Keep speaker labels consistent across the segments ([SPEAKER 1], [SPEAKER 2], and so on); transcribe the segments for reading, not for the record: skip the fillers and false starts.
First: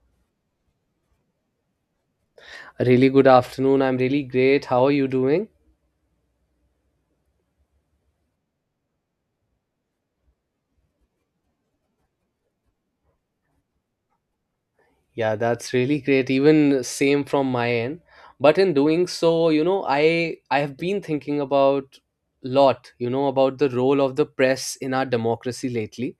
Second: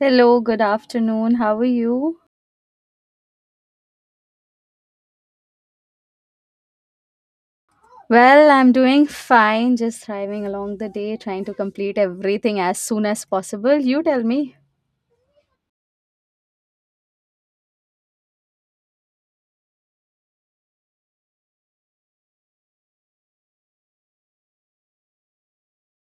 [SPEAKER 1] Hello, good afternoon. How are you?
[SPEAKER 2] Really good afternoon. I'm really great. How are you doing?
[SPEAKER 1] Well, I'm doing fine, just thriving along the day, trying to complete everything as soon as possible. You tell me.
[SPEAKER 2] Yeah, that's really great. Even same from my end. But in doing so, you know, I have been thinking about lot, you know, about the role of the press in our democracy lately.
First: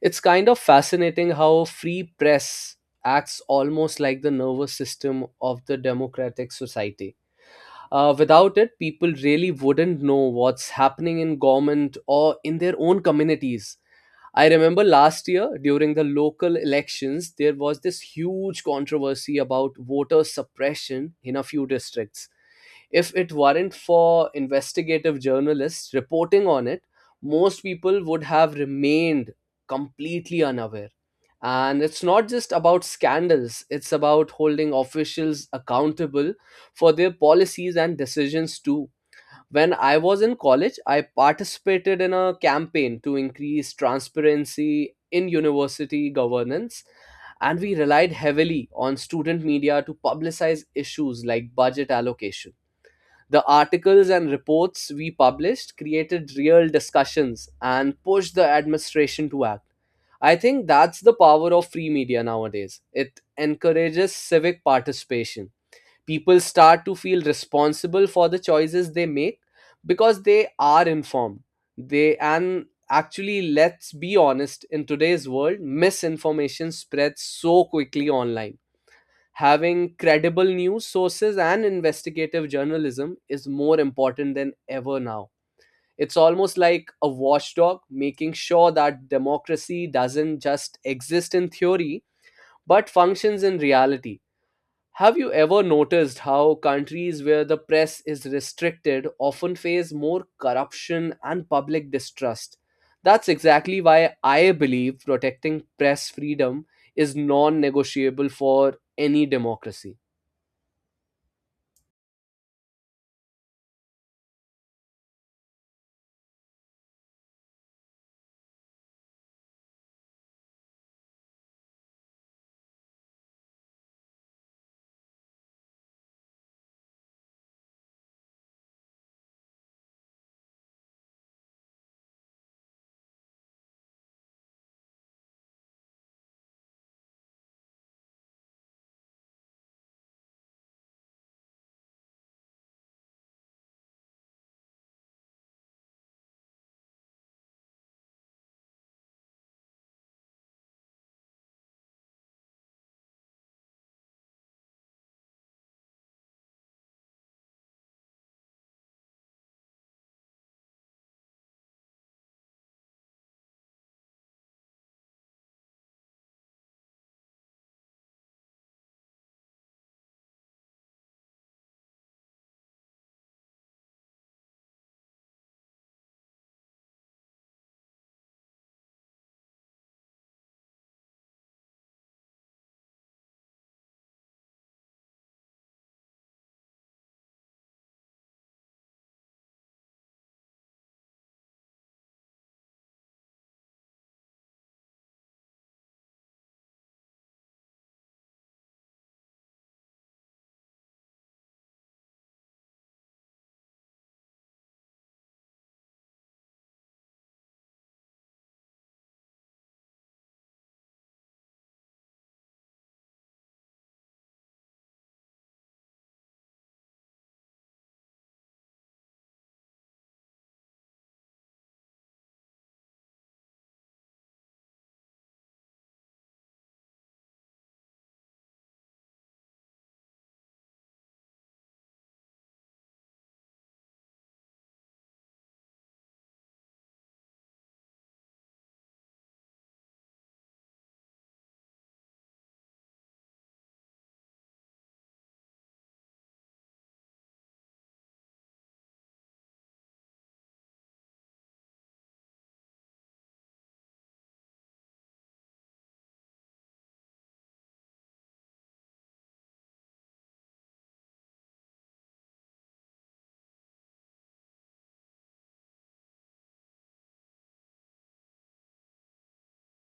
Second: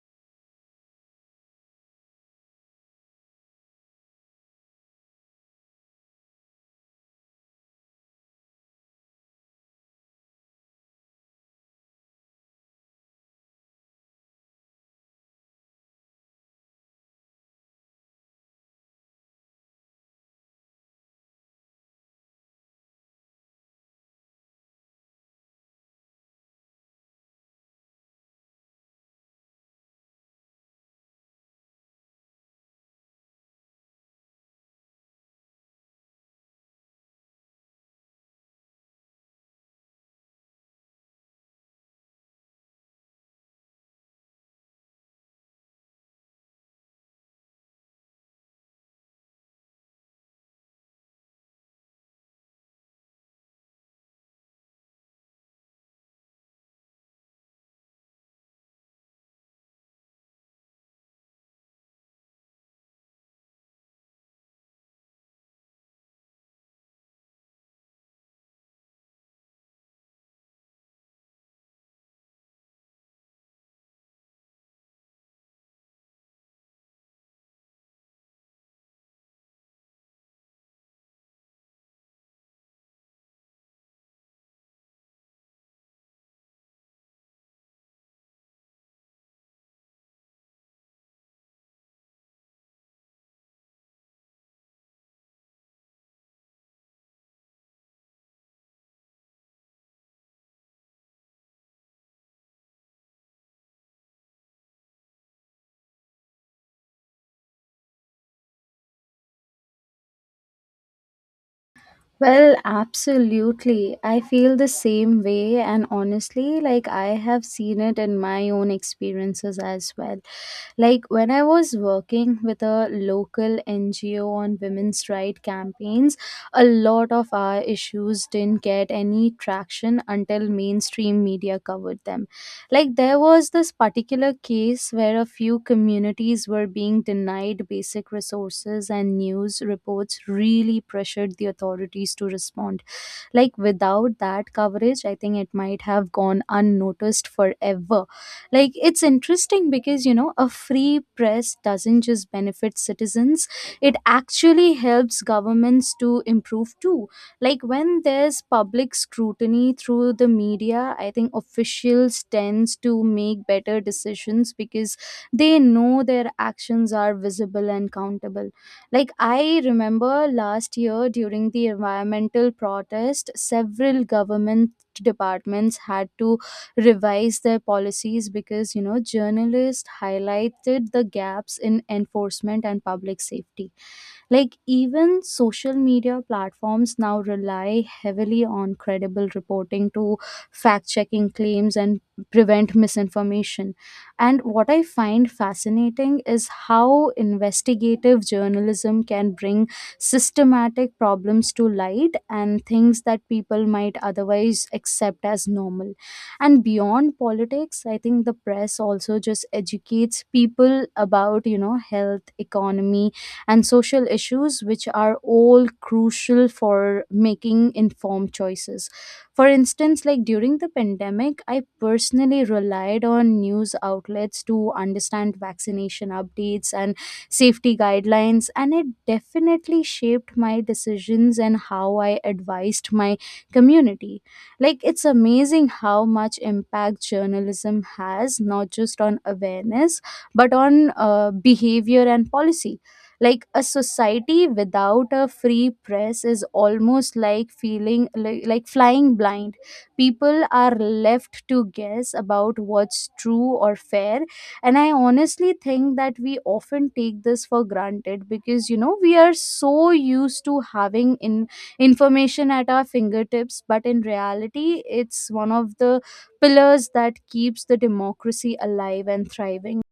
[SPEAKER 2] It's kind of fascinating how free press acts almost like the nervous system of the democratic society. Without it, people really wouldn't know what's happening in government or in their own communities. I remember last year during the local elections, there was this huge controversy about voter suppression in a few districts. If it weren't for investigative journalists reporting on it, most people would have remained completely unaware. And it's not just about scandals, it's about holding officials accountable for their policies and decisions too. When I was in college, I participated in a campaign to increase transparency in university governance, and we relied heavily on student media to publicize issues like budget allocation. The articles and reports we published created real discussions and pushed the administration to act. I think that's the power of free media nowadays. It encourages civic participation. People start to feel responsible for the choices they make because they are informed. They and actually, let's be honest, in today's world misinformation spreads so quickly online. Having credible news sources and investigative journalism is more important than ever now. It's almost like a watchdog making sure that democracy doesn't just exist in theory but functions in reality. Have you ever noticed how countries where the press is restricted often face more corruption and public distrust? That's exactly why I believe protecting press freedom is non negotiable for any democracy.
[SPEAKER 1] Well, absolutely. I feel the same way, and honestly, like I have seen it in my own experiences as well. Like when I was working with a local NGO on women's right campaigns, a lot of our issues didn't get any traction until mainstream media covered them. Like there was this particular case where a few communities were being denied basic resources, and news reports really pressured the authorities to respond. Like without that coverage, I think it might have gone unnoticed forever. Like it's interesting because, you know, a free press doesn't just benefit citizens, it actually helps governments to improve too. Like when there's public scrutiny through the media, I think officials tends to make better decisions because they know their actions are visible and countable. Like, I remember last year during the environmental protest, several government departments had to revise their policies because, you know, journalists highlighted the gaps in enforcement and public safety. Like, even social media platforms now rely heavily on credible reporting to fact checking claims and prevent misinformation. And what I find fascinating is how investigative journalism can bring systematic problems to light, and things that people might otherwise accept as normal. And beyond politics, I think the press also just educates people about, you know, health, economy, and social issues, which are all crucial for making informed choices. For instance, like during the pandemic, I personally relied on news outlets to understand vaccination updates and safety guidelines, and it definitely shaped my decisions and how I advised my community. Like, it's amazing how much impact journalism has, not just on awareness, but on behavior and policy. Like a society without a free press is almost like feeling like flying blind. People are left to guess about what's true or fair, and I honestly think that we often take this for granted because, you know, we are so used to having in information at our fingertips, but in reality it's one of the pillars that keeps the democracy alive and thriving.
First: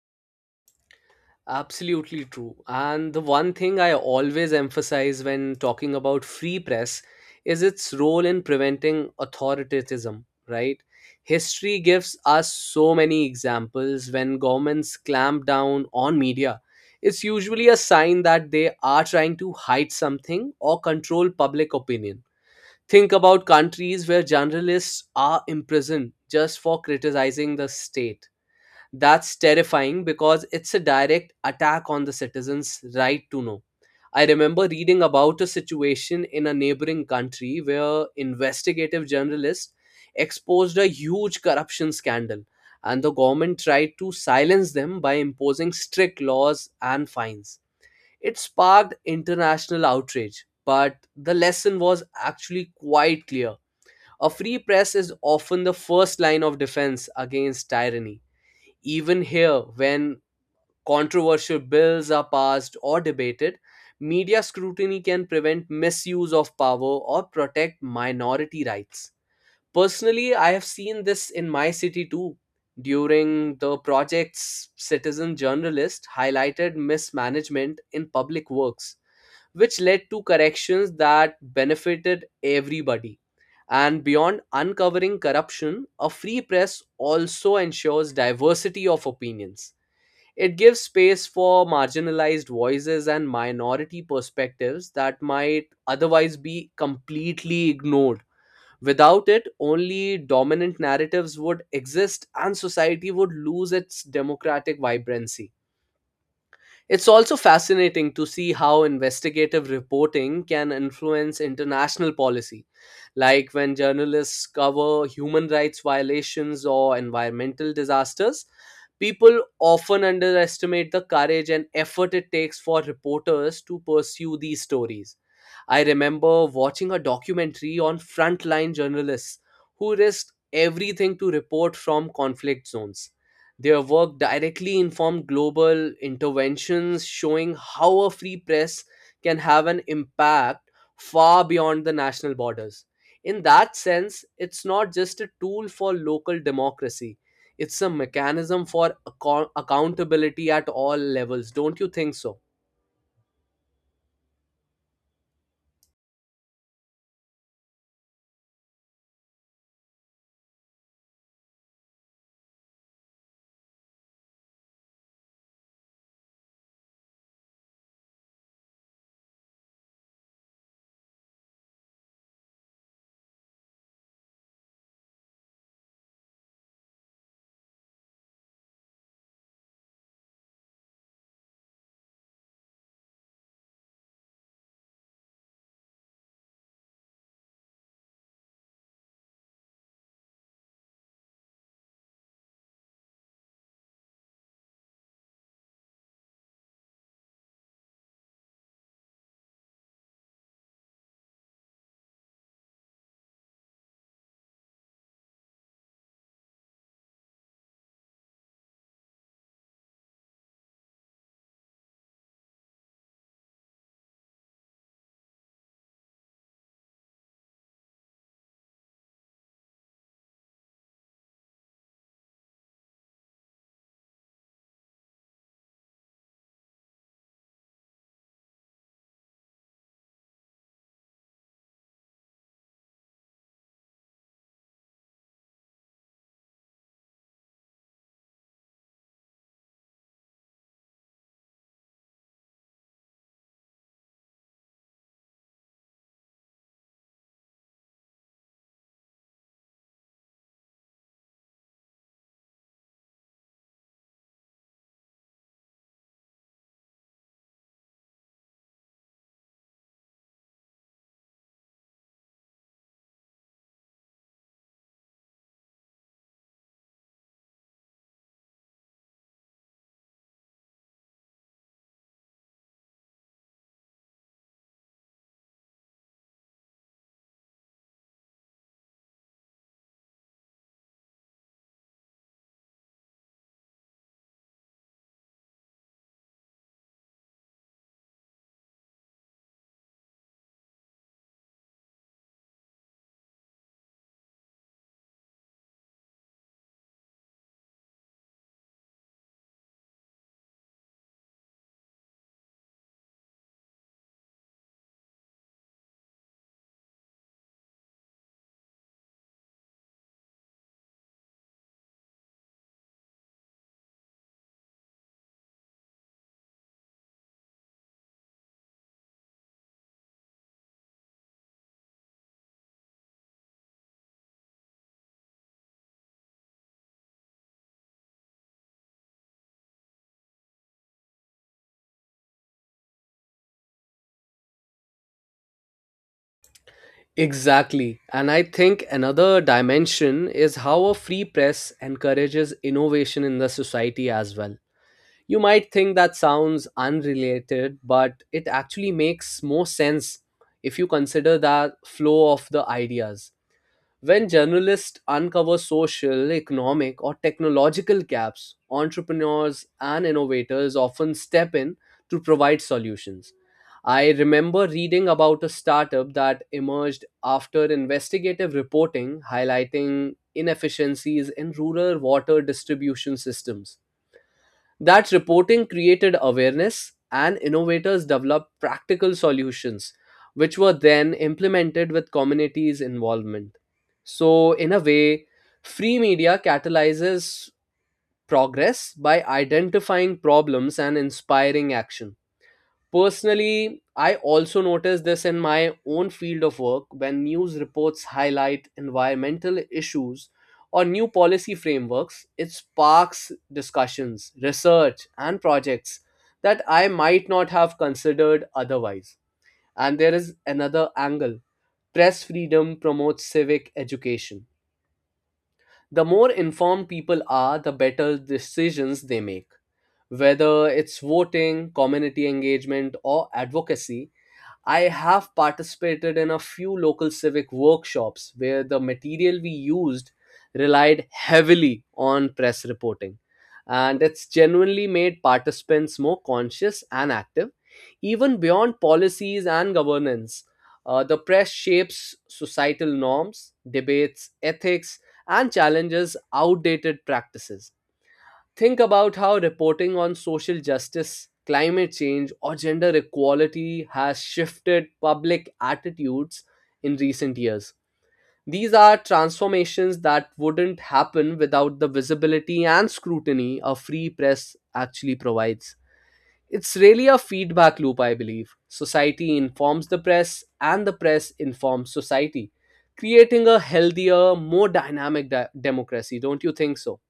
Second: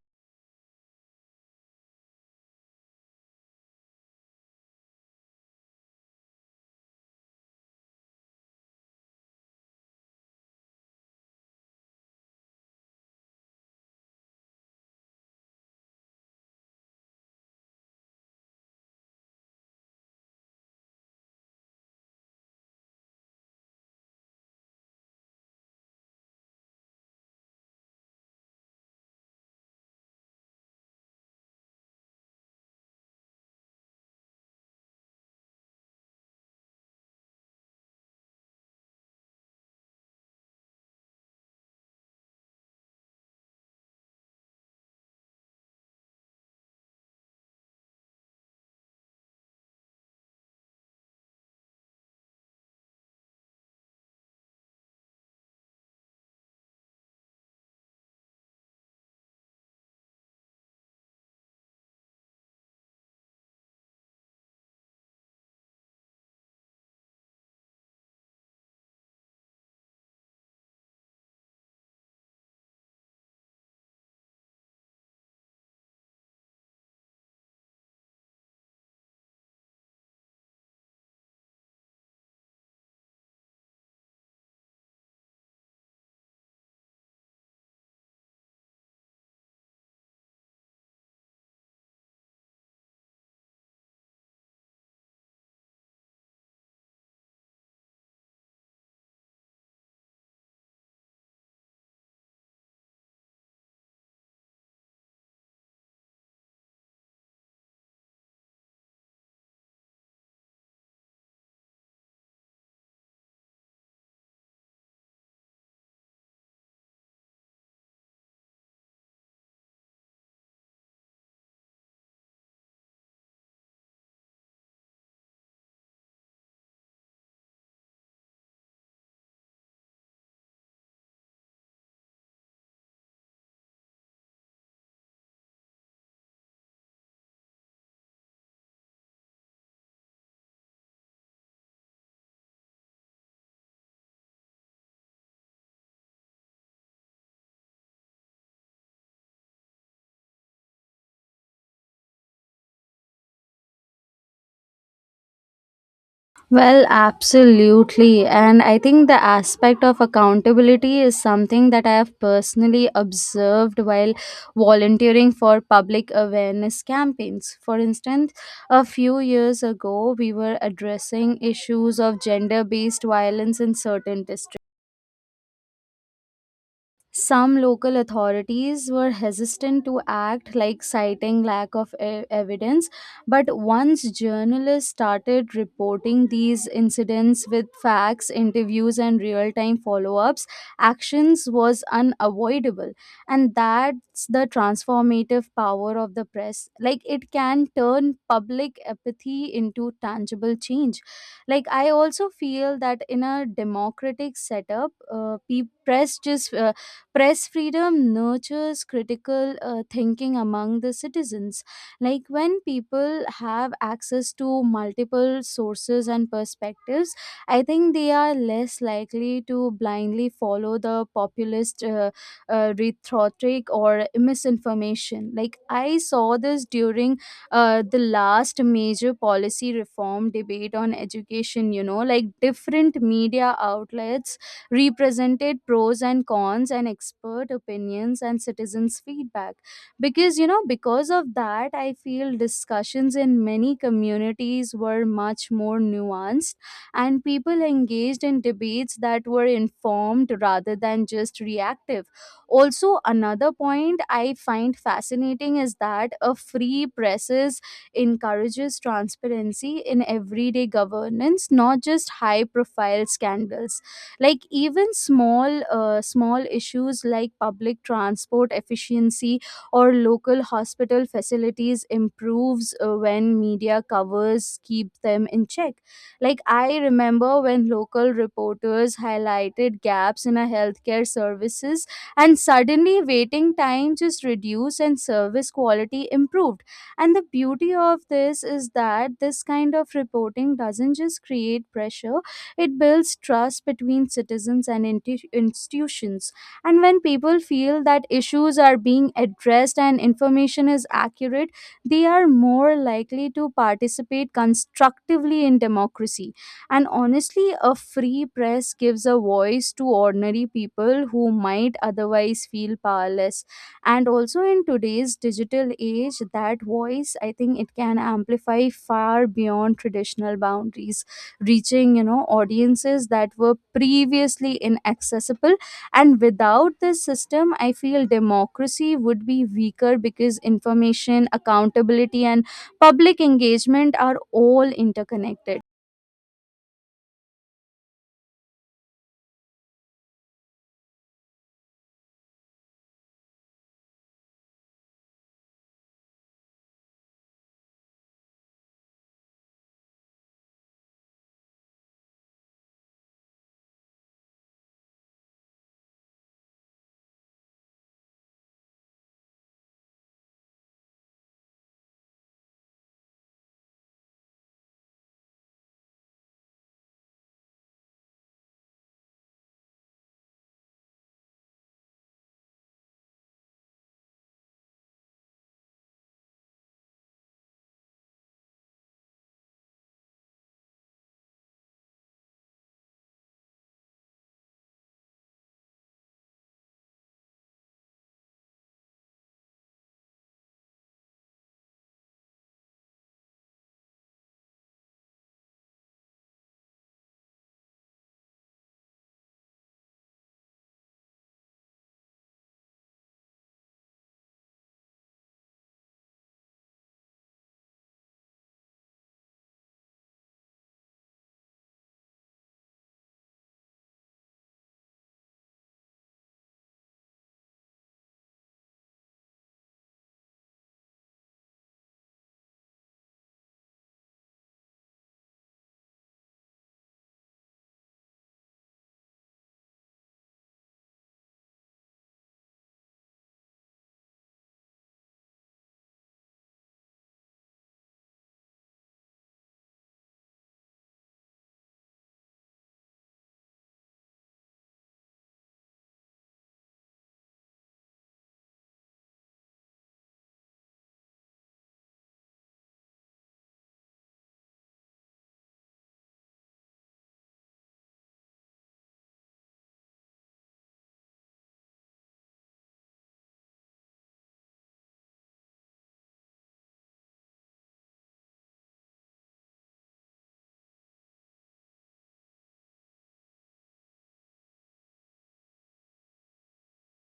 [SPEAKER 2] Absolutely true. And the one thing I always emphasize when talking about free press is its role in preventing authoritarianism, right? History gives us so many examples when governments clamp down on media. It's usually a sign that they are trying to hide something or control public opinion. Think about countries where journalists are imprisoned just for criticizing the state. That's terrifying because it's a direct attack on the citizens' right to know. I remember reading about a situation in a neighboring country where investigative journalists exposed a huge corruption scandal, and the government tried to silence them by imposing strict laws and fines. It sparked international outrage, but the lesson was actually quite clear. A free press is often the first line of defense against tyranny. Even here, when controversial bills are passed or debated, media scrutiny can prevent misuse of power or protect minority rights. Personally, I have seen this in my city too. During the project's, citizen journalist highlighted mismanagement in public works, which led to corrections that benefited everybody. And beyond uncovering corruption, a free press also ensures diversity of opinions. It gives space for marginalized voices and minority perspectives that might otherwise be completely ignored. Without it, only dominant narratives would exist and society would lose its democratic vibrancy. It's also fascinating to see how investigative reporting can influence international policy, like when journalists cover human rights violations or environmental disasters. People often underestimate the courage and effort it takes for reporters to pursue these stories. I remember watching a documentary on frontline journalists who risked everything to report from conflict zones. Their work directly informed global interventions, showing how a free press can have an impact far beyond the national borders. In that sense, it's not just a tool for local democracy, it's a mechanism for accountability at all levels. Don't you think so?
[SPEAKER 1] Well, absolutely. And I think the aspect of accountability is something that I have personally observed while volunteering for public awareness campaigns. For instance, a few years ago, we were addressing issues of gender based violence in certain districts. Some local authorities were hesitant to act, like citing lack of evidence. But once journalists started reporting these incidents with facts, interviews, and real time follow ups, actions was unavoidable. And that's the transformative power of the press. Like it can turn public apathy into tangible change. Like I also feel that in a democratic setup, Press freedom nurtures critical thinking among the citizens. Like when people have access to multiple sources and perspectives, I think they are less likely to blindly follow the populist rhetoric or misinformation. Like I saw this during the last major policy reform debate on education, you know, like different media outlets represented pros and cons and expert opinions and citizens feedback, because, you know, because of that I feel discussions in many communities were much more nuanced, and people engaged in debates that were informed rather than just reactive. Also, another point I find fascinating is that a free presses encourages transparency in everyday governance, not just high profile scandals. Like even small issues like public transport efficiency or local hospital facilities improves when media covers keep them in check. Like I remember when local reporters highlighted gaps in our healthcare services, and suddenly waiting time just reduced and service quality improved. And the beauty of this is that this kind of reporting doesn't just create pressure, it builds trust between citizens and institutions. And when people feel that issues are being addressed and information is accurate, they are more likely to participate constructively in democracy. And honestly, a free press gives a voice to ordinary people who might otherwise feel powerless. And also in today's digital age, that voice, I think it can amplify far beyond traditional boundaries, reaching, you know, audiences that were previously inaccessible. And without this system, I feel democracy would be weaker because information, accountability, and public engagement are all interconnected.
[SPEAKER 2] Exactly. And I think another dimension is how a free press encourages innovation in the society as well. You might think that sounds unrelated, but it actually makes more sense if you consider that flow of the ideas. When journalists uncover social, economic, or technological gaps, entrepreneurs and innovators often step in to provide solutions. I remember reading about a startup that emerged after investigative reporting highlighting inefficiencies in rural water distribution systems. That reporting created awareness, and innovators developed practical solutions, which were then implemented with communities' involvement. So, in a way, free media catalyzes progress by identifying problems and inspiring action. Personally, I also notice this in my own field of work. When news reports highlight environmental issues or new policy frameworks, it sparks discussions, research, and projects that I might not have considered otherwise. And there is another angle: press freedom promotes civic education. The more informed people are, the better decisions they make, whether it's voting, community engagement, or advocacy. I have participated in a few local civic workshops where the material we used relied heavily on press reporting. And it's genuinely made participants more conscious and active, even beyond policies and governance. The press shapes societal norms, debates, ethics, and challenges outdated practices. Think about how reporting on social justice, climate change, or gender equality has shifted public attitudes in recent years. These are transformations that wouldn't happen without the visibility and scrutiny a free press actually provides. It's really a feedback loop, I believe. Society informs the press, and the press informs society, creating a healthier, more dynamic democracy. Don't you think so?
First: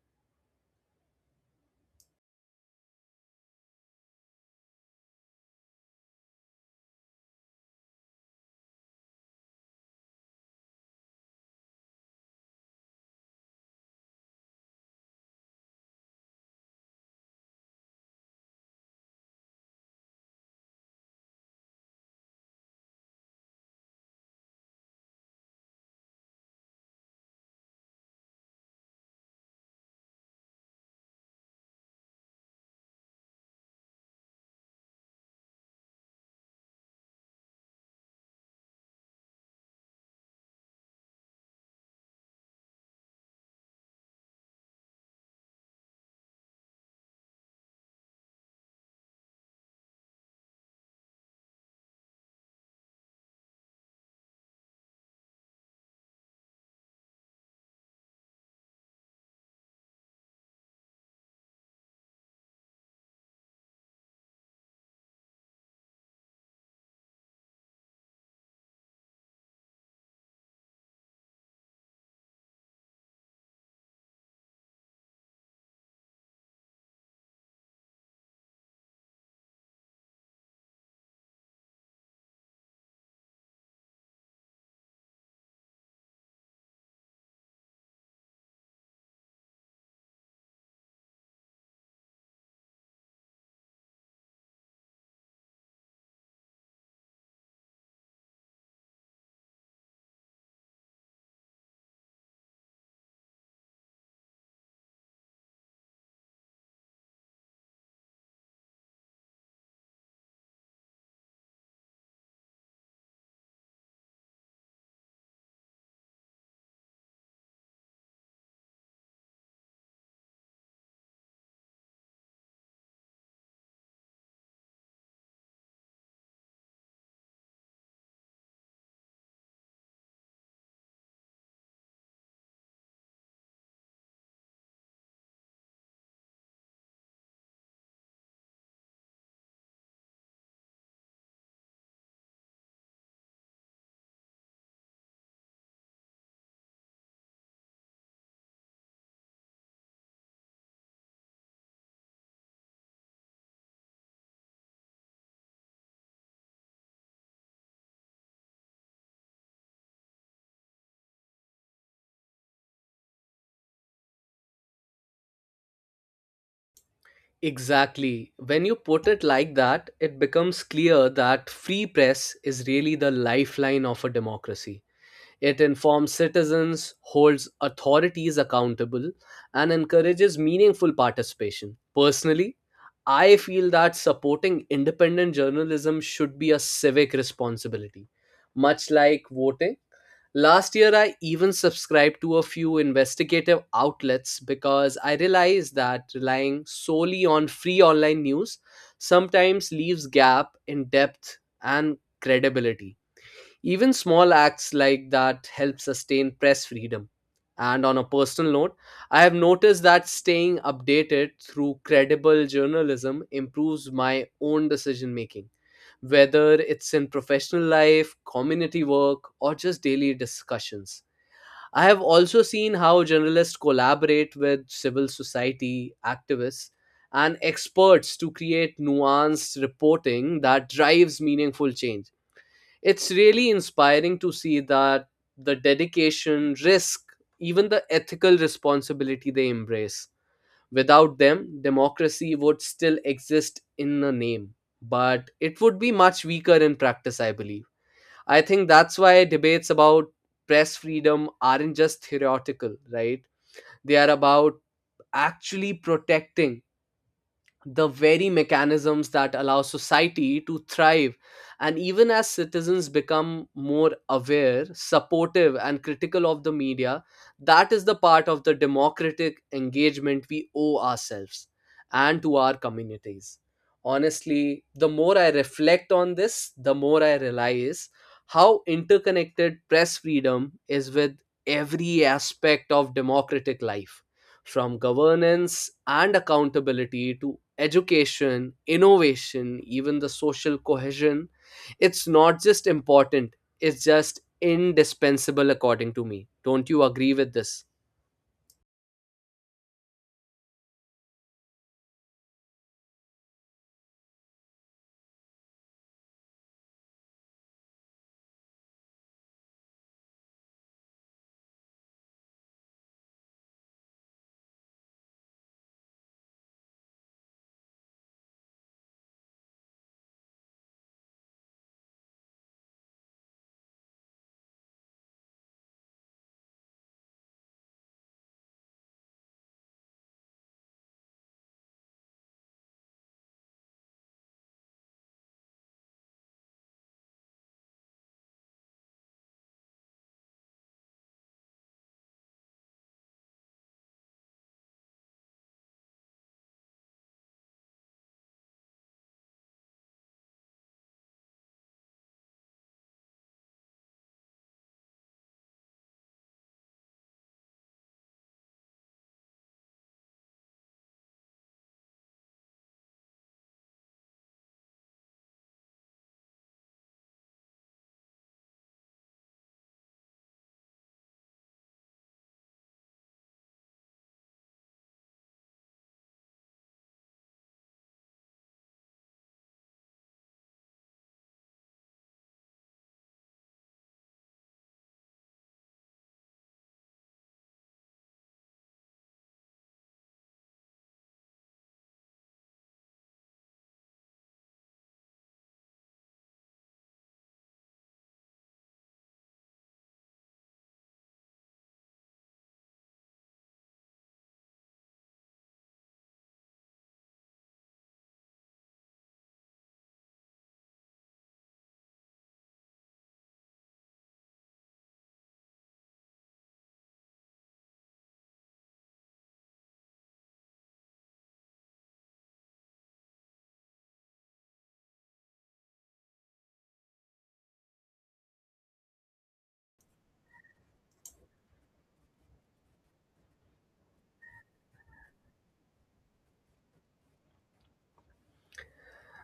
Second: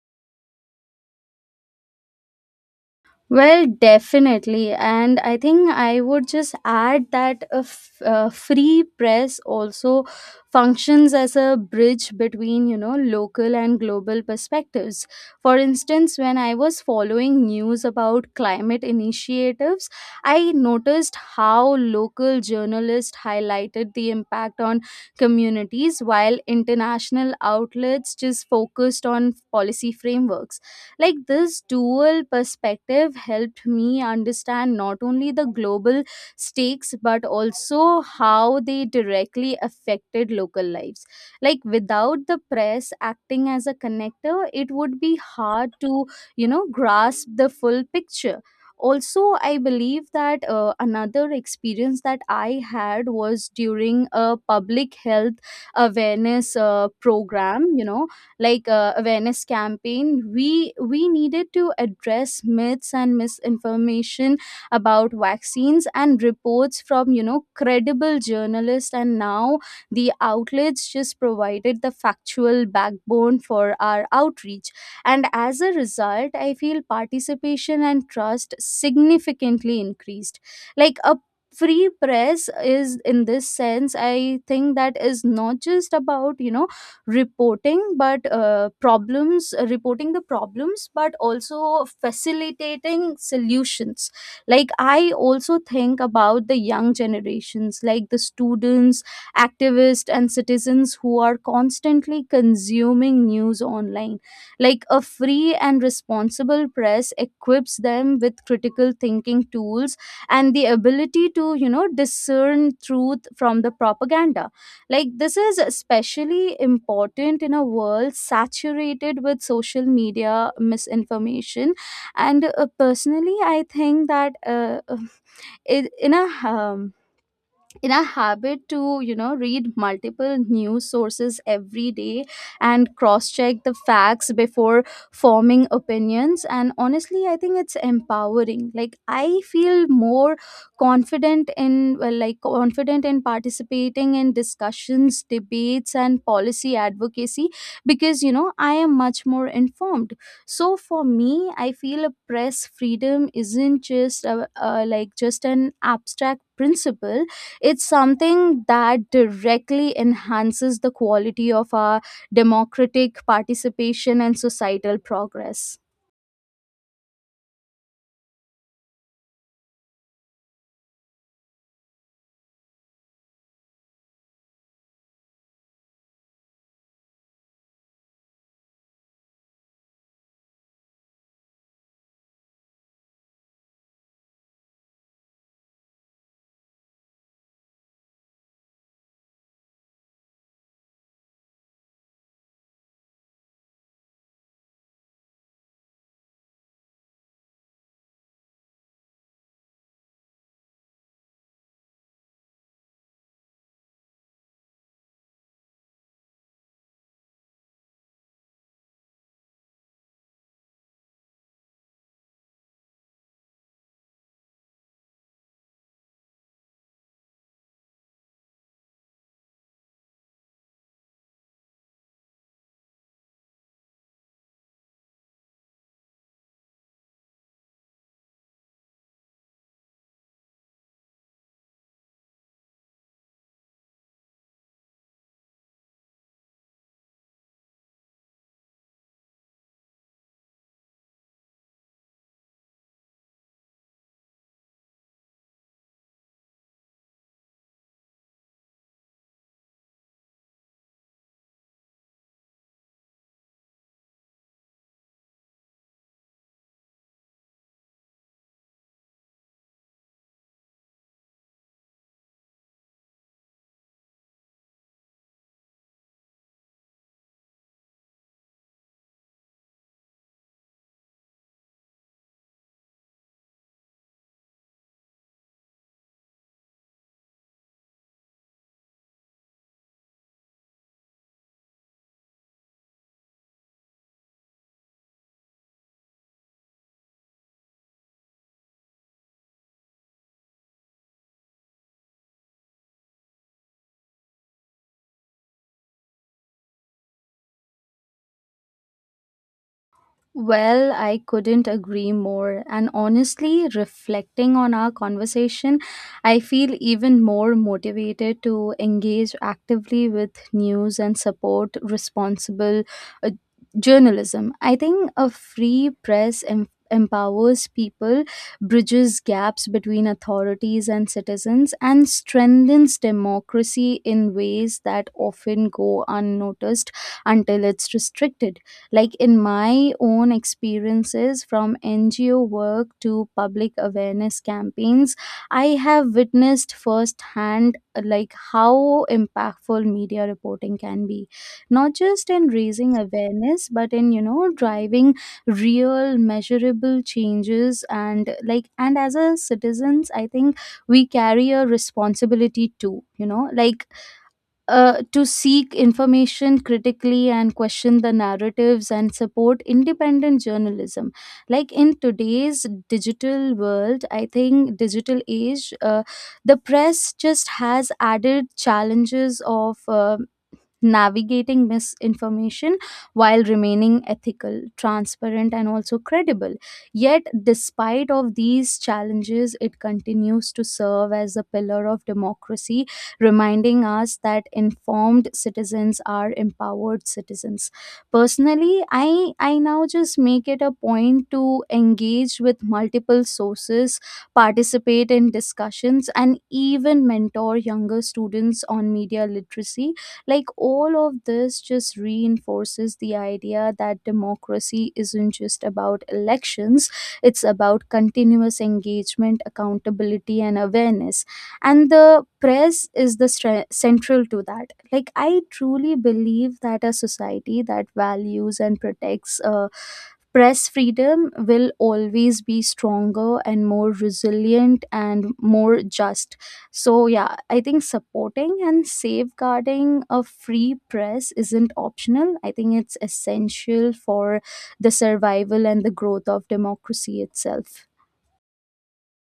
[SPEAKER 1] Well, definitely. And I think I would just add that a free press also functions as a bridge between, you know, local and global perspectives. For instance, when I was following news about climate initiatives, I noticed how local journalists highlighted the impact on communities while international outlets just focused on policy frameworks. Like this dual perspective helped me understand not only the global stakes, but also how they directly affected local lives. Like without the press acting as a connector, it would be hard to, you know, grasp the full picture. Also, I believe that another experience that I had was during a public health awareness program, you know, like awareness campaign, we needed to address myths and misinformation about vaccines, and reports from, you know, credible journalists and now the outlets just provided the factual backbone for our outreach, and as a result I feel participation and trust significantly increased. Like a free press is, in this sense, I think that is not just about, you know, reporting the problems, but also facilitating solutions. Like I also think about the young generations, like the students, activists, and citizens who are constantly consuming news online. Like a free and responsible press equips them with critical thinking tools and the ability to, you know, discern truth from the propaganda. Like, this is especially important in a world saturated with social media misinformation. And personally, I think that in in a um, in a habit to, you know, read multiple news sources every day and cross check the facts before forming opinions, and honestly I think it's empowering. Like I feel more confident in participating in discussions, debates, and policy advocacy, because, you know, I am much more informed. So for me, I feel a press freedom isn't just a, like just an abstract principle, it's something that directly enhances the quality of our democratic participation and societal progress.
[SPEAKER 2] Exactly. When you put it like that, it becomes clear that free press is really the lifeline of a democracy. It informs citizens, holds authorities accountable, and encourages meaningful participation. Personally, I feel that supporting independent journalism should be a civic responsibility, much like voting. Last year, I even subscribed to a few investigative outlets because I realized that relying solely on free online news sometimes leaves gap in depth and credibility. Even small acts like that help sustain press freedom. And on a personal note, I have noticed that staying updated through credible journalism improves my own decision making, whether it's in professional life, community work, or just daily discussions. I have also seen how journalists collaborate with civil society activists and experts to create nuanced reporting that drives meaningful change. It's really inspiring to see that the dedication, risk, even the ethical responsibility they embrace. Without them, democracy would still exist in a name, but it would be much weaker in practice, I believe. I think that's why debates about press freedom aren't just theoretical, right? They are about actually protecting the very mechanisms that allow society to thrive. And even as citizens become more aware, supportive, and critical of the media, that is the part of the democratic engagement we owe ourselves and to our communities. Honestly, the more I reflect on this, the more I realize how interconnected press freedom is with every aspect of democratic life, from governance and accountability to education, innovation, even the social cohesion. It's not just important, it's just indispensable, according to me. Don't you agree with this?
[SPEAKER 1] Well, I couldn't agree more. And honestly, reflecting on our conversation, I feel even more motivated to engage actively with news and support responsible uh, journalism. I think a free press empowers people, bridges gaps between authorities and citizens, and strengthens democracy in ways that often go unnoticed until it's restricted. Like in my own experiences from NGO work to public awareness campaigns, I have witnessed firsthand like how impactful media reporting can be, not just in raising awareness, but in, you know, driving real measurable changes. And like, and as a citizens, I think we carry a responsibility too, you know, like to seek information critically and question the narratives and support independent journalism. Like in today's digital world, I think digital age, the press just has added challenges of navigating misinformation while remaining ethical, transparent, and also credible. Yet despite of these challenges, it continues to serve as a pillar of democracy, reminding us that informed citizens are empowered citizens. Personally, I now just make it a point to engage with multiple sources, participate in discussions, and even mentor younger students on media literacy. Like all of this just reinforces the idea that democracy isn't just about elections, it's about continuous engagement, accountability, and awareness. And the press is the central to that. Like, I truly believe that a society that values and protects press freedom will always be stronger and more resilient and more just. So, yeah, I think supporting and safeguarding a free press isn't optional. I think it's essential for the survival and the growth of democracy itself.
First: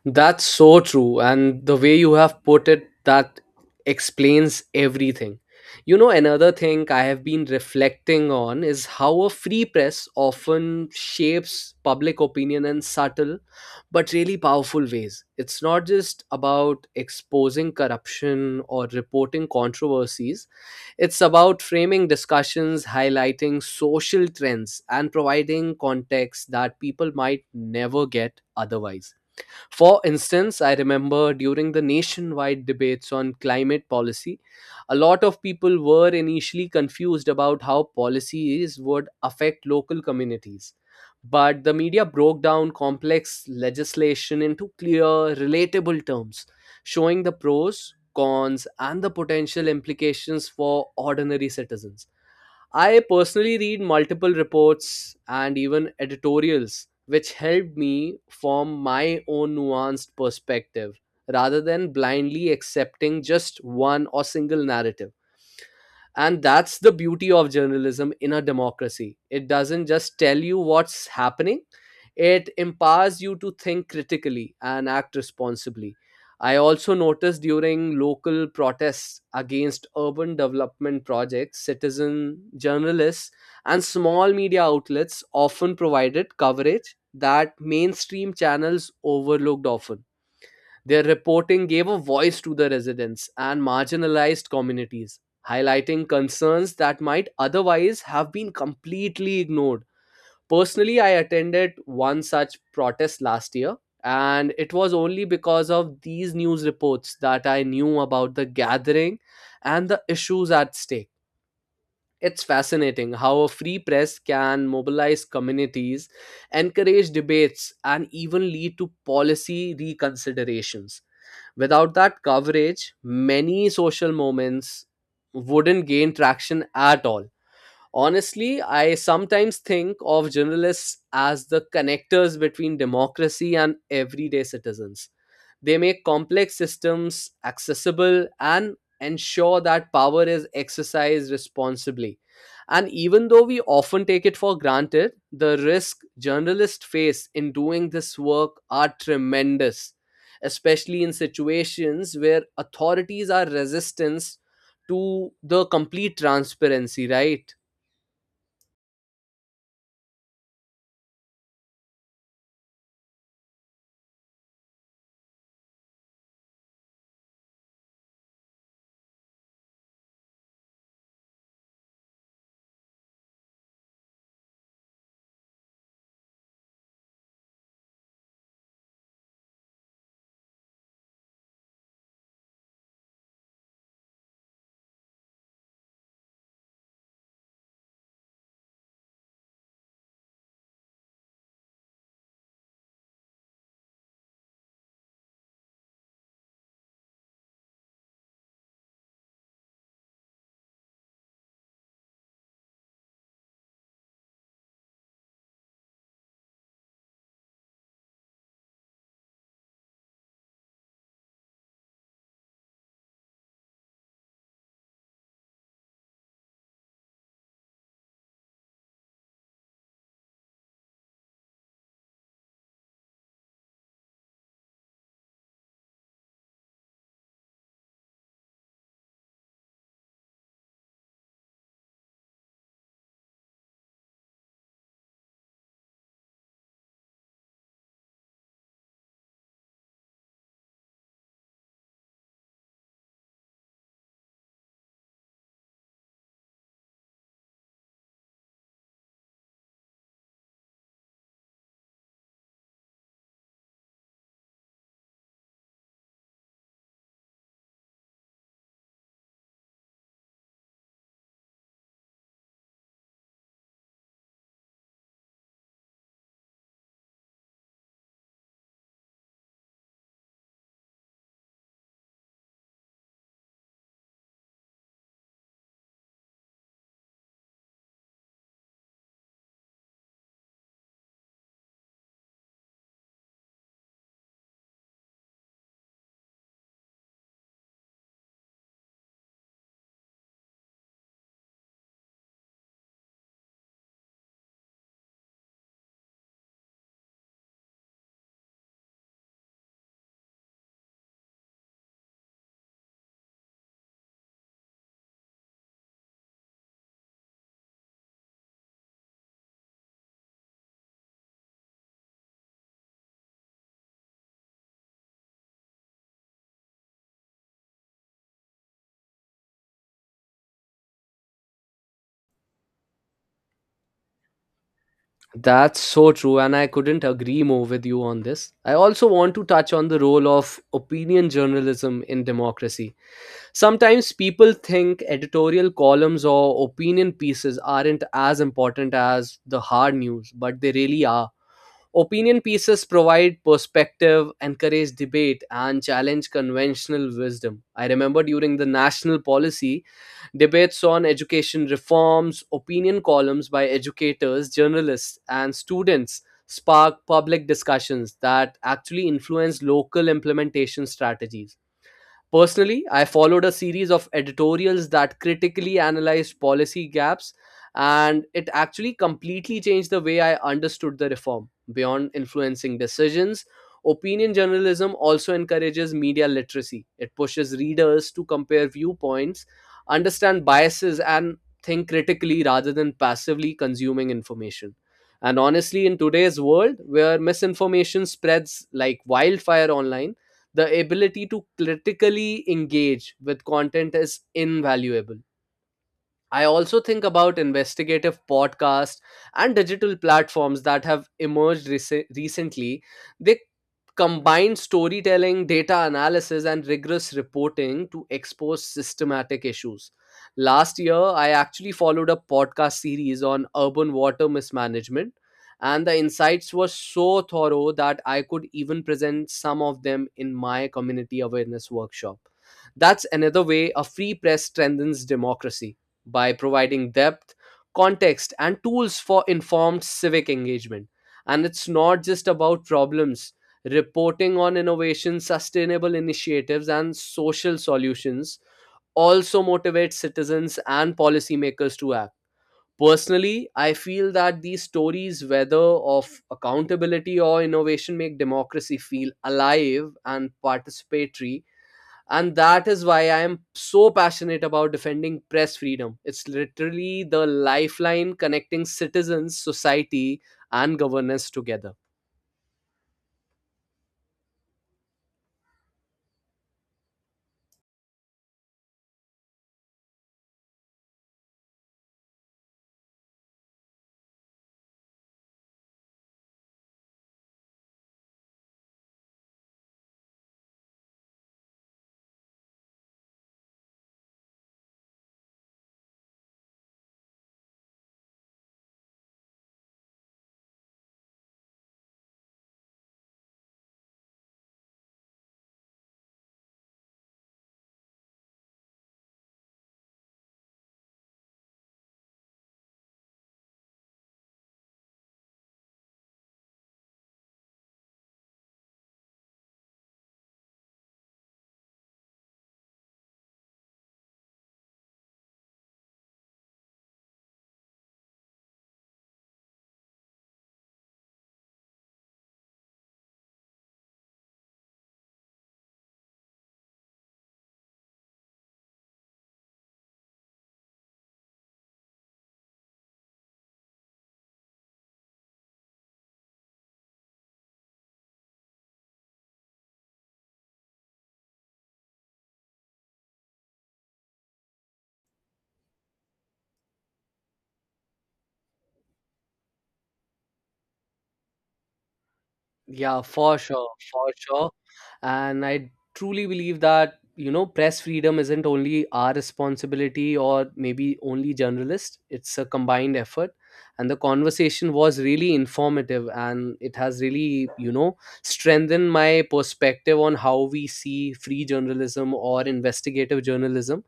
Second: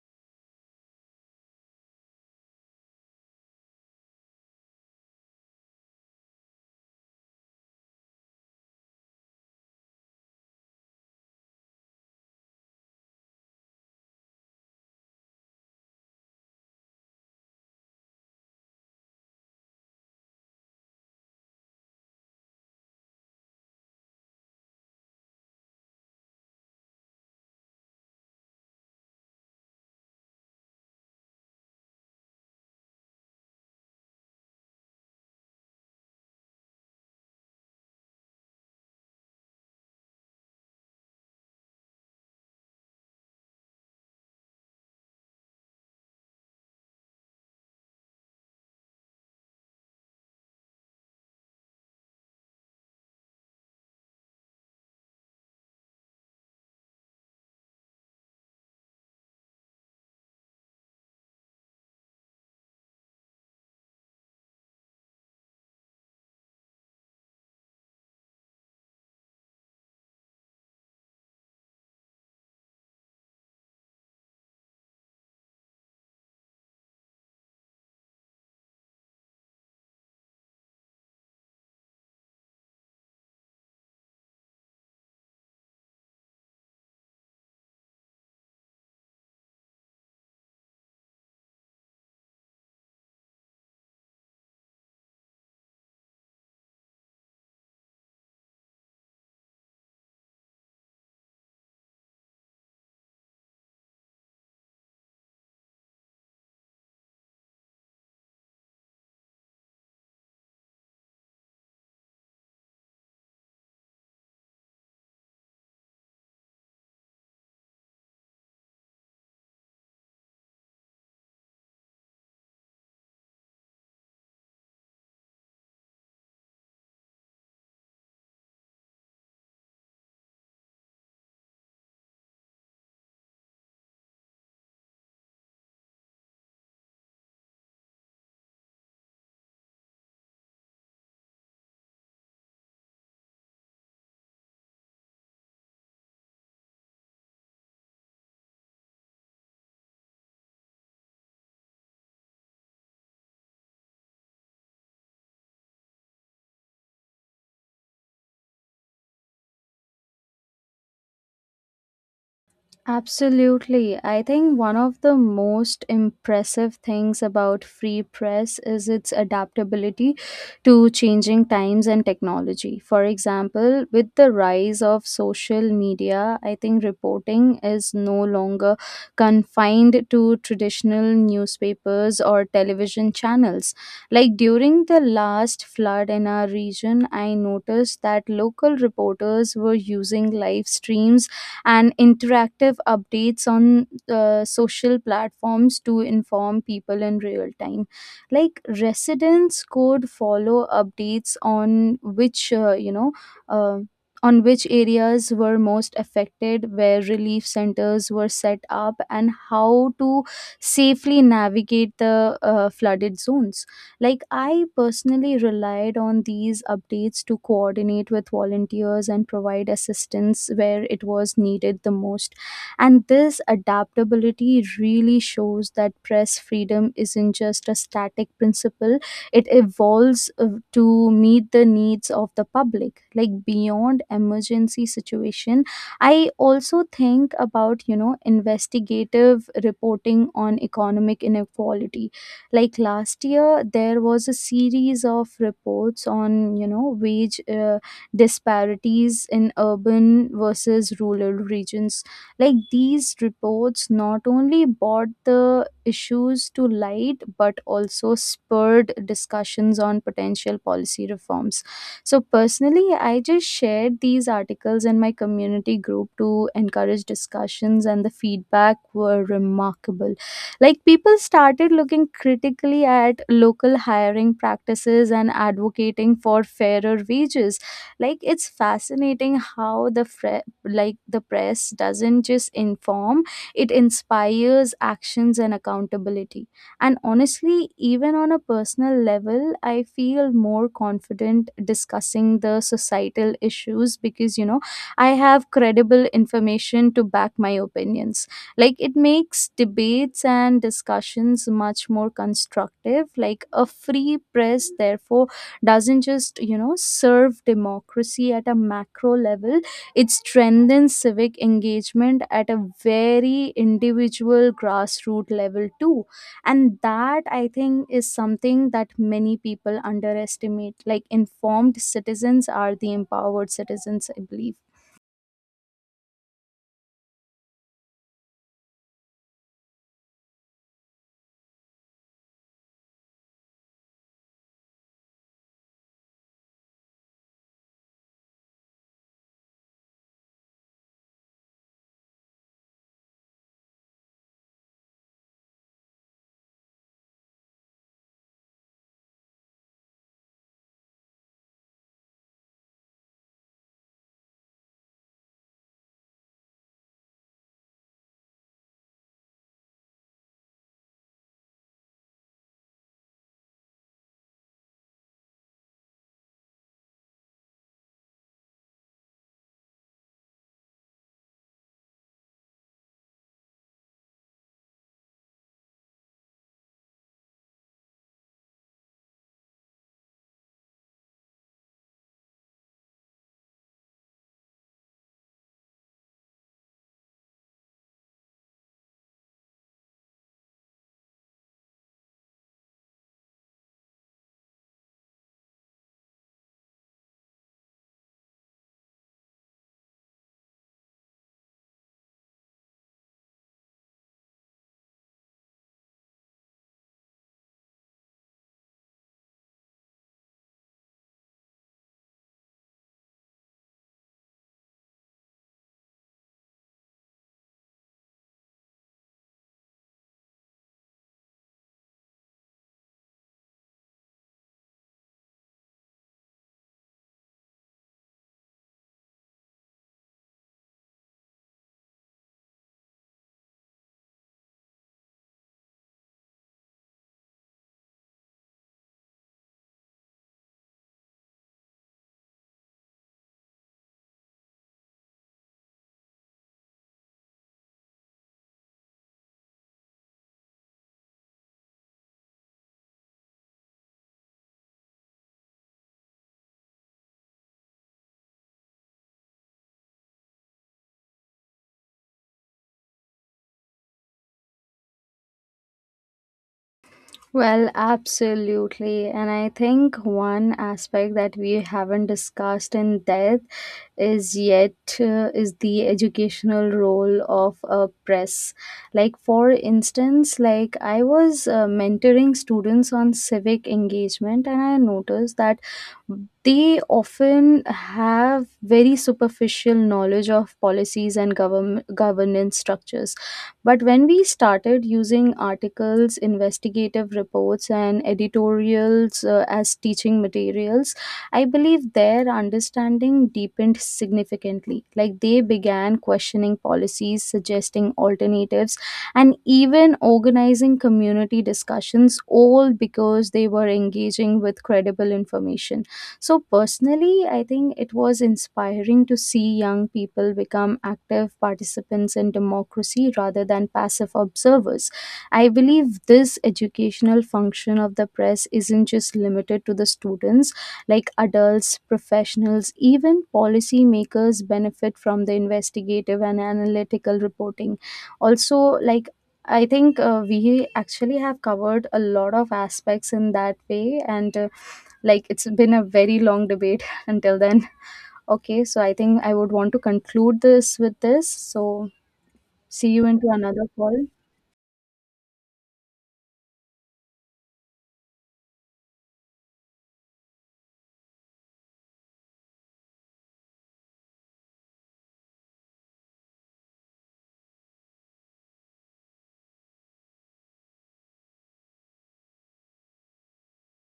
[SPEAKER 2] That's so true. And the way you have put it, that explains everything. You know, another thing I have been reflecting on is how a free press often shapes public opinion in subtle but really powerful ways. It's not just about exposing corruption or reporting controversies, it's about framing discussions, highlighting social trends, and providing context that people might never get otherwise. For instance, I remember during the nationwide debates on climate policy, a lot of people were initially confused about how policies would affect local communities. But the media broke down complex legislation into clear, relatable terms, showing the pros, cons, and the potential implications for ordinary citizens. I personally read multiple reports and even editorials, which helped me form my own nuanced perspective rather than blindly accepting just one or single narrative. And that's the beauty of journalism in a democracy. It doesn't just tell you what's happening, it empowers you to think critically and act responsibly. I also noticed during local protests against urban development projects, citizen journalists and small media outlets often provided coverage that mainstream channels overlooked often. Their reporting gave a voice to the residents and marginalized communities, highlighting concerns that might otherwise have been completely ignored. Personally, I attended one such protest last year, and it was only because of these news reports that I knew about the gathering and the issues at stake. It's fascinating how a free press can mobilize communities, encourage debates, and even lead to policy reconsiderations. Without that coverage, many social moments wouldn't gain traction at all. Honestly, I sometimes think of journalists as the connectors between democracy and everyday citizens. They make complex systems accessible and ensure that power is exercised responsibly. And even though we often take it for granted, the risk journalists face in doing this work are tremendous, especially in situations where authorities are resistant to the complete transparency, right?
[SPEAKER 1] Absolutely. I think one of the most impressive things about Free Press is its adaptability to changing times and technology. For example, with the rise of social media, I think reporting is no longer confined to traditional newspapers or television channels. Like during the last flood in our region, I noticed that local reporters were using live streams and interactive updates on social platforms to inform people in real time. Like residents could follow updates on uh, on which areas were most affected, where relief centers were set up, and how to safely navigate the flooded zones. Like, I personally relied on these updates to coordinate with volunteers and provide assistance where it was needed the most. And this adaptability really shows that press freedom isn't just a static principle, it evolves to meet the needs of the public. Like, beyond emergency situation, I also think about, you know, investigative reporting on economic inequality. Like last year there was a series of reports on, you know, wage disparities in urban versus rural regions. Like these reports not only brought the issues to light, but also spurred discussions on potential policy reforms. So personally, I just shared these articles in my community group to encourage discussions, and the feedback were remarkable. Like people started looking critically at local hiring practices and advocating for fairer wages. Like it's fascinating how the the press doesn't just inform, it inspires actions and accountability. And honestly, even on a personal level, I feel more confident discussing the societal issues because, you know, I have credible information to back my opinions. Like it makes debates and discussions much more constructive. Like a free press therefore doesn't just, you know, serve democracy at a macro level, it strengthens civic engagement at a very individual grassroots level too. And that, I think, is something that many people underestimate. Like informed citizens are the empowered citizens, I believe.
[SPEAKER 2] That's so true, and I couldn't agree more with you on this. I also want to touch on the role of opinion journalism in democracy. Sometimes people think editorial columns or opinion pieces aren't as important as the hard news, but they really are. Opinion pieces provide perspective, encourage debate, and challenge conventional wisdom. I remember during the national policy debates on education reforms, opinion columns by educators, journalists, and students spark public discussions that actually influence local implementation strategies. Personally, I followed a series of editorials that critically analyzed policy gaps, and it actually completely changed the way I understood the reform. Beyond influencing decisions, opinion journalism also encourages media literacy. It pushes readers to compare viewpoints, understand biases, and think critically rather than passively consuming information. And honestly, in today's world where misinformation spreads like wildfire online, the ability to critically engage with content is invaluable. I also think about investigative podcasts and digital platforms that have emerged recently. They combined storytelling, data analysis, and rigorous reporting to expose systematic issues. Last year, I actually followed a podcast series on urban water mismanagement, and the insights were so thorough that I could even present some of them in my community awareness workshop. That's another way a free press strengthens democracy, by providing depth, context, and tools for informed civic engagement. And it's not just about problems, reporting on innovation, sustainable initiatives, and social solutions also motivates citizens and policymakers to act. Personally, I feel that these stories, whether of accountability or innovation, make democracy feel alive and participatory. And that is why I am so passionate about defending press freedom. It's literally the lifeline connecting citizens, society, and governance together.
[SPEAKER 1] Well, absolutely. And I think one aspect that we haven't discussed in depth is yet, is the educational role of a press. Like for instance, like I was mentoring students on civic engagement, and I noticed that they often have very superficial knowledge of policies and government governance structures. But when we started using articles, investigative reports, and editorials as teaching materials, I believe their understanding deepened significantly. Like they began questioning policies, suggesting alternatives, and even organizing community discussions, all because they were engaging with credible information. So, personally, I think it was inspiring to see young people become active participants in democracy rather than passive observers. I believe this educational function of the press isn't just limited to the students, like adults, professionals, even policymakers benefit from the investigative and analytical reporting. Also, like I think we actually have covered a lot of aspects in that way, and like it's been a very long debate until then. Okay, so I think I would want to conclude this with this. So see
[SPEAKER 2] Yeah,
[SPEAKER 1] you into
[SPEAKER 2] for
[SPEAKER 1] another
[SPEAKER 2] sure,
[SPEAKER 1] call.
[SPEAKER 2] for sure. And I truly believe that, you know, press freedom isn't only our responsibility or maybe only journalists, it's a combined effort. And the conversation was really informative and it has really, you know, strengthened my perspective on how we see free journalism or investigative journalism.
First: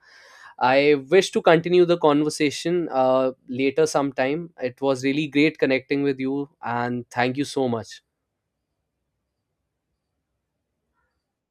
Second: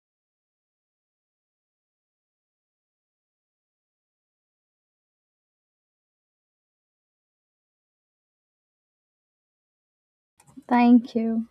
[SPEAKER 2] I wish to continue the conversation later sometime. It was really great connecting with you and thank you so much.
[SPEAKER 1] Thank you.